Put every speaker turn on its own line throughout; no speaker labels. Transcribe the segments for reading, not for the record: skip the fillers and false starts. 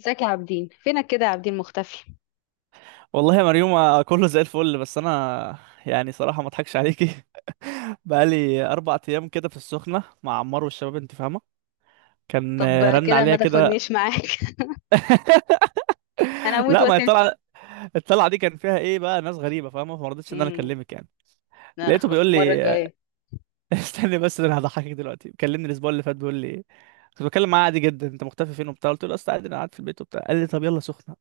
ازيك يا عابدين؟ فينك كده يا عابدين؟ مختفي؟
والله يا مريومة، كله زي الفل. بس أنا يعني صراحة ما أضحكش عليكي. بقالي أربع أيام كده في السخنة مع عمار والشباب، أنت فاهمة. كان
طب
رن
كده ما
عليا كده.
تاخدنيش معاك. انا هموت
لا ما هي
واسافر.
الطلعة دي كان فيها إيه بقى؟ ناس غريبة فاهمة، فما رضيتش إن أنا
امم.
أكلمك يعني.
لا لا،
لقيته
خلاص
بيقول
المره
لي
الجايه.
استني بس، ده أنا هضحكك دلوقتي. كلمني الأسبوع اللي فات بيقول لي، كنت بتكلم معاه عادي جدا، أنت مختفي فين وبتاع؟ قلت له، أصل عادي أنا قاعد في البيت وبتاع. قال لي، طب يلا سخنة.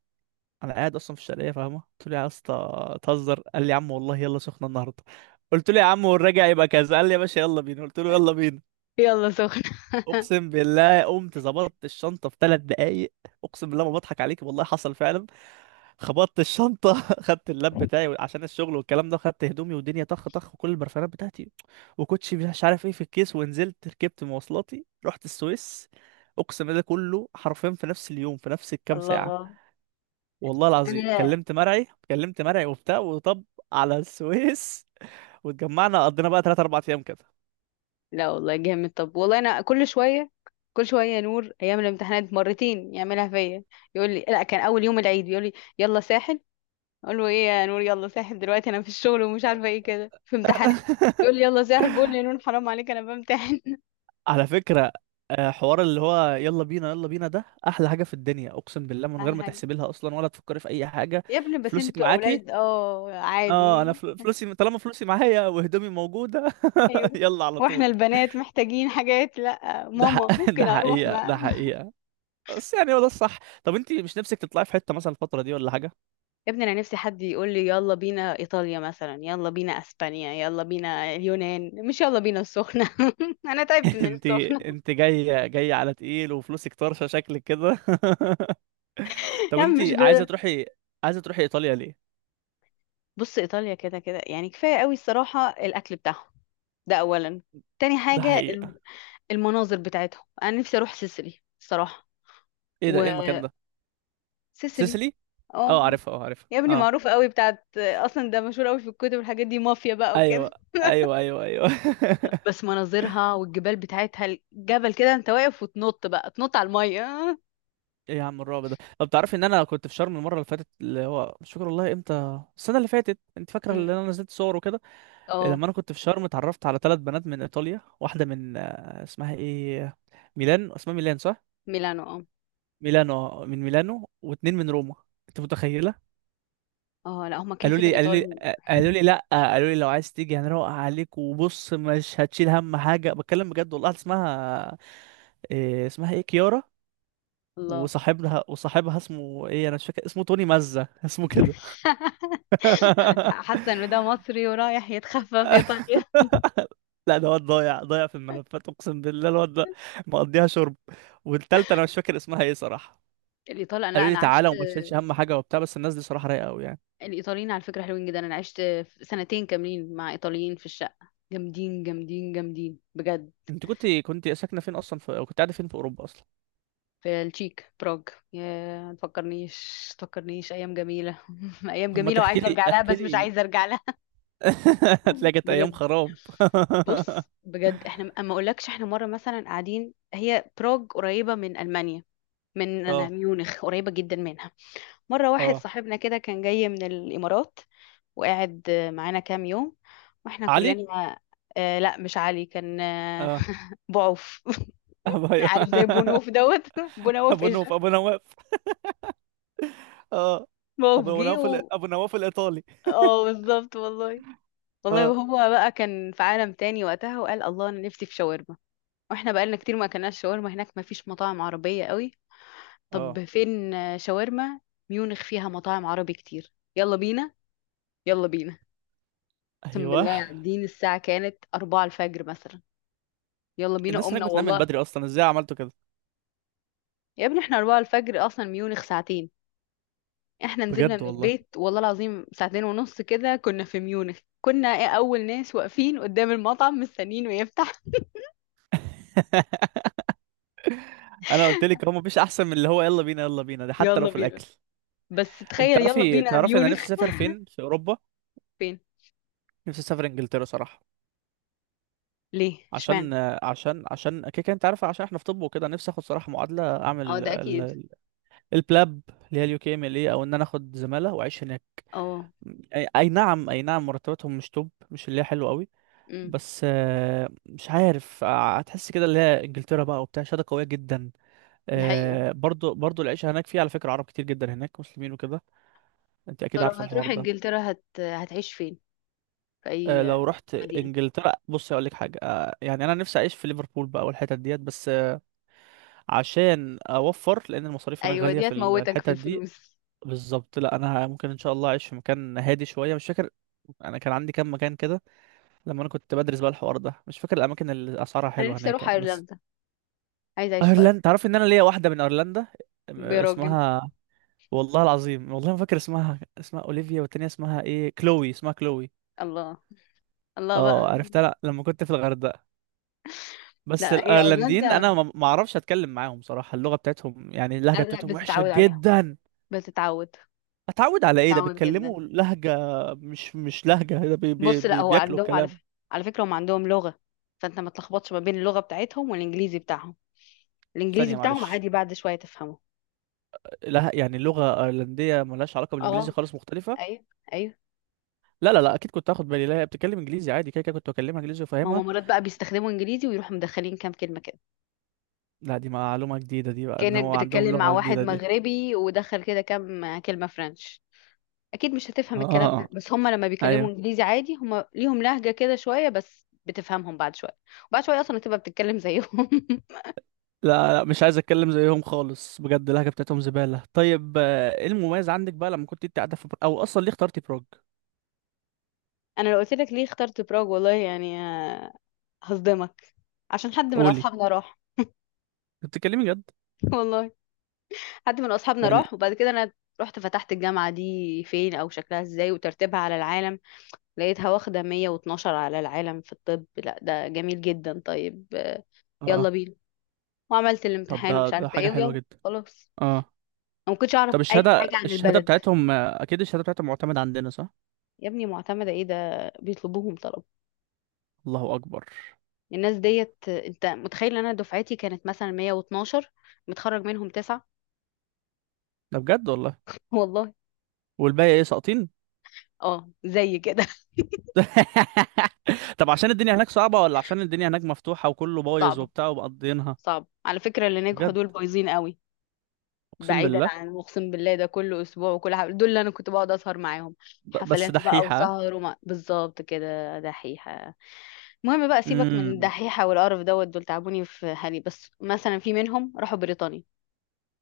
انا قاعد اصلا في الشرقيه فاهمه، قلت له، يا اسطى تهزر؟ قال لي، يا عم والله يلا سخنه النهارده. قلت له، يا عم والراجع يبقى كذا. قال لي، يا باشا يلا بينا. قلت له، يلا بينا.
يلا سخن.
اقسم بالله قمت ظبطت الشنطه في ثلاث دقايق. اقسم بالله ما بضحك عليك، والله حصل فعلا. خبطت الشنطه، خدت اللاب بتاعي عشان الشغل والكلام ده، خدت هدومي والدنيا طخ طخ، وكل البرفانات بتاعتي وكوتشي مش عارف ايه في الكيس، ونزلت ركبت مواصلاتي رحت السويس. اقسم بالله كله حرفيا في نفس اليوم، في نفس الكام ساعه.
الله.
والله العظيم
انا.
كلمت مرعي وبتاع، وطب على السويس. واتجمعنا، قضينا بقى 3 4 ايام كده.
لا والله جامد. طب والله انا كل شويه يا نور، ايام الامتحانات مرتين يعملها فيا. يقول لي لا، كان اول يوم العيد بيقول لي يلا ساحل. اقول له ايه يا نور، يلا ساحل دلوقتي؟ انا في الشغل ومش عارفه ايه، كده في امتحانات. يقول لي يلا ساحل. بقول له يا نور حرام عليك، انا بمتحن.
على فكرة، حوار اللي هو يلا بينا يلا بينا ده احلى حاجة في الدنيا، اقسم بالله، من غير
احلى
ما
حاجه.
تحسبي لها اصلا ولا تفكري في اي حاجة.
يا ابني بس
فلوسك
انتوا
معاكي؟
اولاد
اه انا
عادي.
فلوسي، طالما فلوسي معايا وهدومي موجودة.
ايوه.
يلا على
واحنا
طول.
البنات محتاجين حاجات، لا ماما
ده
ممكن اروح،
حقيقة،
ما...
ده حقيقة. بس يعني هو ده الصح. طب انت مش نفسك تطلعي في حتة مثلا الفترة دي ولا حاجة؟
يا ابني انا نفسي حد يقول لي يلا بينا ايطاليا مثلا، يلا بينا اسبانيا، يلا بينا اليونان، مش يلا بينا السخنه. انا تعبت من
انت
السخنه.
انت جاي جاي على تقيل وفلوسك طرشه شكلك كده. طب
يا
انت
عم مش
عايزه
ب...
تروحي عايزه تروحي ايطاليا ليه؟
بص، ايطاليا كده كده يعني كفايه قوي، الصراحه الاكل بتاعهم، ده اولا. تاني
ده
حاجه
حقيقه.
المناظر بتاعتهم، انا نفسي اروح سيسيلي الصراحه.
ايه ده، ايه المكان ده؟
وسيسيلي.
سيسيلي. اه
اه.
عارفها، اه عارفها،
يا ابني
اه.
معروفه قوي، بتاعت اصلا ده مشهور قوي في الكتب والحاجات دي، مافيا بقى
ايوه،
وكده.
ايوه، ايوه، ايوه.
بس مناظرها والجبال بتاعتها، الجبل كده انت واقف وتنط بقى تنط على المية. اه.
ايه يا عم الرعب ده؟ طب تعرفي ان انا كنت في شرم المره اللي فاتت، اللي هو مش فاكر والله امتى، السنه اللي فاتت، انت فاكره اللي
أمم.
انا نزلت صور وكده؟
آه،
لما انا كنت في شرم اتعرفت على ثلاث بنات من ايطاليا. واحده من اسمها ايه، ميلان، اسمها ميلان صح؟
ميلانو اه.
ميلانو، من ميلانو، واتنين من روما. انت متخيله؟
اه، لا هما كده
قالوا
كده
لي قالوا لي
الايطال...
قالوا لي لا قالوا لي، لو عايز تيجي هنروق عليك وبص مش هتشيل هم حاجه، بتكلم بجد والله. واحدة اسمها إيه، اسمها ايه، كيارا.
الله.
وصاحبها اسمه ايه، انا مش فاكر اسمه، توني مزة اسمه كده.
انا حاسه ان ده مصري ورايح يتخفى في ايطاليا.
لا ده واد ضايع ضايع في الملفات، اقسم بالله الواد ده مقضيها شرب. والتالتة انا مش فاكر اسمها ايه صراحه.
الايطال... انا، لا،
قالوا لي
انا
تعالى
عشت.
وما تشيلش هم حاجه وبتاع، بس الناس دي صراحه رايقه قوي يعني.
الايطاليين على فكره حلوين جدا. انا عشت سنتين كاملين مع ايطاليين في الشقه. جامدين جامدين جامدين بجد.
انت كنت ساكنه فين اصلا أو كنت قاعده فين في اوروبا اصلا؟
في التشيك، براغ. يا ما تفكرنيش، ما تفكرنيش، ايام جميله. ايام
طب ما
جميله
تحكي
وعايزه
لي
ارجع لها،
احكي
بس مش
لي.
عايزه ارجع لها.
هتلاقي كانت ايام
بجد.
خراب.
بص بجد، احنا اما اقولكش، احنا مره مثلا قاعدين، هي بروج قريبه من المانيا، أنا
اه،
ميونخ قريبه جدا منها. مره واحد
اه،
صاحبنا كده كان جاي من الامارات، وقاعد معانا كام يوم، واحنا
علي.
كلنا... آه، لا مش علي، كان
اه،
بعوف. عارف، زي
أيوة.
بونوف دوت... بونوف ايش؟
ابو نواف. اه،
بعوف جه و...
ابو نواف الايطالي.
اه بالظبط والله. والله
اه،
وهو بقى كان في عالم تاني وقتها، وقال الله انا نفسي في شاورما. واحنا بقالنا كتير ما اكلناش شاورما، هناك ما فيش مطاعم عربية قوي.
اه،
طب فين شاورما؟ ميونخ فيها مطاعم عربي كتير، يلا بينا. يلا بينا. اقسم
ايوه.
بالله، قاعدين الساعة كانت أربعة الفجر مثلا، يلا بينا.
الناس هناك
قمنا
بتنام من
والله.
بدري اصلا، ازاي عملتوا كده؟
يا ابني، احنا أربعة الفجر، أصلا ميونخ ساعتين، احنا نزلنا
بجد
من
والله.
البيت والله العظيم ساعتين ونص كده كنا في ميونخ، كنا ايه، أول ناس واقفين قدام المطعم مستنيين ويفتح.
انا قلت لك هو مفيش احسن من اللي هو يلا بينا يلا بينا ده، حتى لو
يلا
في
بينا.
الاكل.
بس
انت
تخيل يلا
تعرفي
بينا
تعرفي انا نفسي
ميونخ.
اسافر فين في اوروبا؟
فين؟
نفسي اسافر انجلترا صراحه.
ليه،
عشان
اشمعنى؟
عشان كده كده، انت عارف، عشان احنا في طب وكده، نفسي اخد صراحه معادله،
اه،
اعمل
ده أكيد.
البلاب اللي هي اليو كي ام ال اي، او ان انا اخد زماله واعيش هناك.
اه،
اي، اي نعم، اي نعم. مرتباتهم مش توب، مش اللي هي حلوه قوي. بس مش عارف، هتحس كده اللي هي انجلترا بقى وبتاع شهاده قويه جدا.
دي حقيقة.
برضو العيشه هناك فيها على فكره عرب كتير جدا هناك، مسلمين وكده. انت
طب
اكيد
لو
عارفه الحوار
هتروح
ده.
انجلترا هتعيش فين، في اي
لو رحت
مدينة؟
انجلترا بص اقول لك حاجه، يعني انا نفسي اعيش في ليفربول بقى والحتت ديت بس. عشان اوفر لان المصاريف هناك
ايوه
غاليه
دي
في
هتموتك
الحتت
في
دي.
الفلوس.
بالظبط. لا، انا ممكن ان شاء الله اعيش في مكان هادي شويه، مش فاكر. انا كان عندي كام مكان كده لما انا كنت بدرس بقى الحوار ده، مش فاكر الاماكن اللي اسعارها
انا
حلوه
نفسي
هناك
اروح
يعني، بس.
ايرلندا، عايزة اعيش في
ايرلندا،
ايرلندا.
تعرف ان انا ليا واحده من ايرلندا؟
يا راجل.
اسمها، والله العظيم والله ما فاكر اسمها اولivia، والتانية اسمها ايه، كلوي، اسمها كلوي.
الله، الله
اه
بقى.
عرفتها، لا، لما كنت في الغردقه. بس
لا هي
الايرلنديين
ايرلندا...
انا ما اعرفش اتكلم معاهم صراحه، اللغه بتاعتهم يعني اللهجه
أنا، لا،
بتاعتهم وحشه
بتتعود عليها.
جدا.
بتتعود.
اتعود على ايه؟ ده
بتتعود جدا.
بيتكلموا لهجة، مش لهجة، ده بي بي
بص، لا
بي
هو
بياكلوا
عندهم
كلام.
على فكرة هم عندهم لغة، فانت ما تلخبطش ما بين اللغة بتاعتهم والانجليزي بتاعهم. الانجليزي
ثانية
بتاعهم
معلش.
عادي، بعد شوية تفهمه.
لا يعني اللغة ايرلندية ملهاش علاقة بالانجليزي
اه.
خالص، مختلفة.
ايوه. ايوه.
لا، لا، لا، اكيد كنت هاخد بالي. لا هي بتتكلم انجليزي عادي كده كده، كنت بكلمها انجليزي
ما
وفاهمها.
هم مرات بقى بيستخدموا انجليزي ويروحوا مدخلين كام كلمة كده،
لا دي معلومة جديدة دي بقى، ان
كأنك
هو عندهم
بتتكلم مع
لغة
واحد
جديدة دي.
مغربي ودخل كده كام كلمة فرنش. أكيد مش هتفهم الكلام ده،
اه،
بس هما لما بيكلموا
ايوه.
إنجليزي عادي، هما ليهم لهجة كده شوية، بس بتفهمهم بعد شوية. وبعد شوية أصلا هتبقى بتتكلم زيهم.
لا، لا، مش عايز اتكلم زيهم خالص، بجد اللهجة بتاعتهم زبالة. طيب ايه المميز عندك بقى لما كنت انت قاعدة في او اصلا ليه اخترتي بروج؟
أنا لو قلت لك ليه اخترت براغ، والله يعني، هصدمك. عشان حد من
قولي،
أصحابنا راح.
بتتكلمي جد؟
والله. حد من أصحابنا
يعني
راح، وبعد كده أنا رحت فتحت الجامعة دي فين أو شكلها إزاي وترتيبها على العالم. لقيتها واخدة 112 على العالم في الطب، لا ده جميل جدا، طيب
اه.
يلا بينا. وعملت
طب
الامتحان
ده
ومش
ده
عارفه
حاجة
ايه
حلوة
ويلا،
جدا.
خلاص.
اه.
انا ما كنتش اعرف
طب
اي
الشهادة
حاجه عن
الشهادة
البلد.
بتاعتهم أكيد الشهادة بتاعتهم معتمدة عندنا صح؟
يا ابني معتمده، ايه ده، بيطلبوهم طلب.
الله أكبر.
الناس ديت، انت متخيل ان انا دفعتي كانت مثلا 112، متخرج منهم تسعة.
ده بجد والله؟
والله.
والباقي إيه، ساقطين؟
اه، زي كده.
طب عشان الدنيا هناك صعبة، ولا عشان الدنيا هناك مفتوحة وكله بايظ
صعبه.
وبتاع ومقضينها؟
صعبه على فكره، اللي نجحوا
بجد.
دول بايظين قوي.
أقسم
بعيدا
بالله.
عن اقسم بالله ده، كل اسبوع وكل حاجه، دول اللي انا كنت بقعد اسهر معاهم،
بس
حفلات بقى
دحيحة.
وسهر وما بالظبط كده، دحيحه. المهم بقى، سيبك من
امم،
الدحيحة والقرف دوت، دول تعبوني في حالي. بس مثلا في منهم راحوا بريطانيا،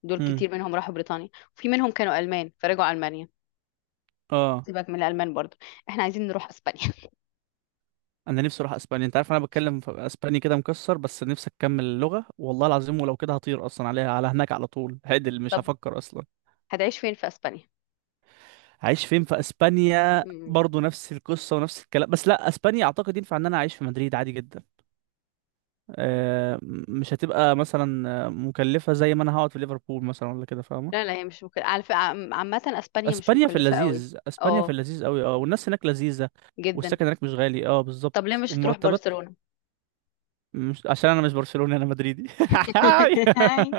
دول
امم،
كتير منهم راحوا بريطانيا. وفي منهم كانوا ألمان فرجعوا ألمانيا.
اه.
سيبك من الألمان برضو، احنا عايزين نروح أسبانيا.
أنا نفسي أروح أسبانيا، أنت عارف أنا بتكلم في أسباني كده مكسر، بس نفسي أكمل اللغة والله العظيم. ولو كده هطير أصلا عليها، على هناك، على طول، هعدل، مش
طب
هفكر أصلا.
هتعيش فين في أسبانيا؟
عايش فين في اسبانيا؟
مم.
برضو نفس القصه ونفس الكلام. بس لا اسبانيا اعتقد ينفع ان انا اعيش في مدريد عادي جدا. مش هتبقى مثلا مكلفه زي ما انا هقعد في ليفربول مثلا، ولا كده فاهمه.
لا لا، هي مش مكلفة على فكرة، عامة أسبانيا مش مكلفة قوي.
اسبانيا في
اه،
اللذيذ قوي، اه. والناس هناك لذيذه،
جدا.
والسكن هناك مش غالي، اه
طب ليه
بالظبط،
مش هتروح
والمرتبات.
برشلونة؟
مش عشان انا مش برشلوني، انا مدريدي.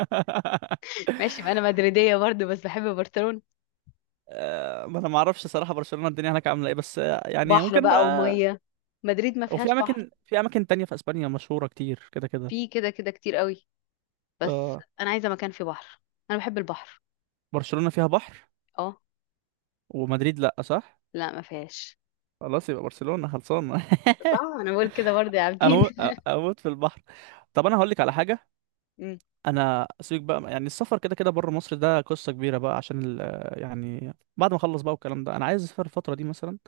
ماشي، ما انا مدريدية برضو بس بحب برشلونة.
ما انا ما اعرفش صراحه برشلونه الدنيا هناك عامله ايه، بس يعني
بحر
ممكن
بقى
بقى.
ومية، مدريد ما
وفي
فيهاش بحر.
اماكن في اماكن تانية في اسبانيا مشهورة كتير كده كده.
في كده كده كتير قوي، بس
آه
انا عايزه مكان فيه بحر. انا بحب البحر.
برشلونة فيها بحر،
اه.
ومدريد لا، صح؟
لا ما فيهاش.
خلاص يبقى برشلونة خلصانة.
صح، انا بقول كده برضه يا عابدين.
اموت، اموت في البحر. طب انا هقول لك على حاجة.
أمم،
انا سيبك بقى يعني، السفر كده كده بره مصر ده قصة كبيرة بقى، عشان يعني بعد ما اخلص بقى والكلام ده. انا عايز اسافر الفترة دي مثلا.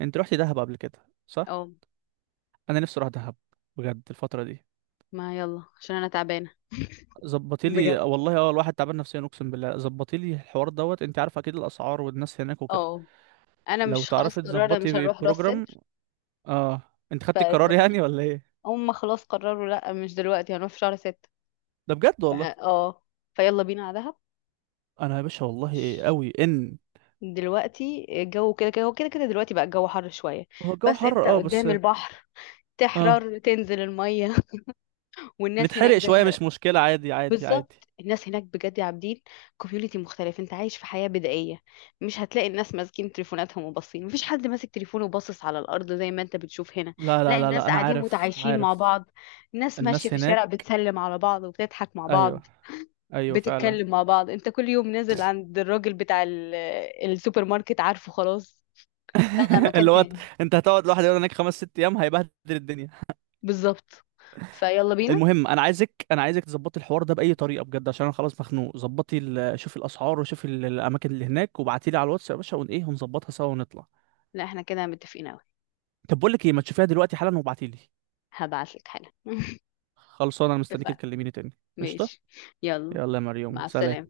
انت رحتي دهب قبل كده، صح؟
اه،
انا نفسي اروح دهب بجد الفترة دي.
ما يلا عشان انا تعبانه.
ظبطي لي
بجد.
والله، اه الواحد تعبان نفسيا اقسم بالله، ظبطي لي الحوار دوت. انت عارف اكيد الاسعار والناس هناك وكده.
اه. انا
لو
مش، خلاص
تعرفي
قررنا مش
تظبطي
هنروح راس
بروجرام،
سدر.
اه. انت خدتي القرار
فيلا بينا.
يعني ولا ايه؟
هم خلاص قرروا لا، مش دلوقتي، هنروح في شهر ستة.
ده بجد
ف-
والله.
اه فيلا بينا على دهب.
انا يا باشا والله
ش-
قوي ان...
دلوقتي الجو كده كده، هو كده كده دلوقتي بقى الجو حر شويه،
هو الجو
بس
حر،
انت
اه بس.
قدام البحر
اه
تحرر تنزل الميه. والناس هناك
نتحرق شويه
زي...
مش مشكله، عادي، عادي، عادي.
بالظبط الناس هناك بجد يا عابدين، كوميونيتي مختلف، انت عايش في حياة بدائية. مش هتلاقي الناس ماسكين تليفوناتهم وباصين، مفيش حد ماسك تليفونه وباصص على الأرض زي ما انت بتشوف هنا.
لا، لا،
لا
لا، لا،
الناس
انا
قاعدين
عارف،
متعايشين مع
عارف.
بعض، الناس ماشية
الناس
في الشارع
هناك،
بتسلم على بعض وبتضحك مع
ايوه،
بعض،
ايوه فعلا.
بتتكلم مع بعض. انت كل يوم نازل عند الراجل بتاع السوبر ماركت، عارفه، خلاص. لا لا، مكان
اللي هو
تاني.
انت هتقعد لوحدك هناك خمس ست ايام هيبهدل الدنيا.
بالظبط. فيلا بينا.
المهم انا عايزك تظبطي الحوار ده باي طريقه، بجد عشان انا خلاص مخنوق. ظبطي شوفي الاسعار، وشوفي الاماكن اللي هناك، وابعتي لي على الواتس يا باشا، ون ايه هنظبطها سوا ونطلع.
لا احنا كده متفقين اوي.
طب بقول لك ايه، ما تشوفيها دلوقتي حالا وابعتيلي.
هبعتلك حالا.
خلصانه، انا مستنيك
اتفقنا.
تكلميني تاني، قشطه.
ماشي. يلا.
يلا يا
مع
مريم، سلام.
السلامة.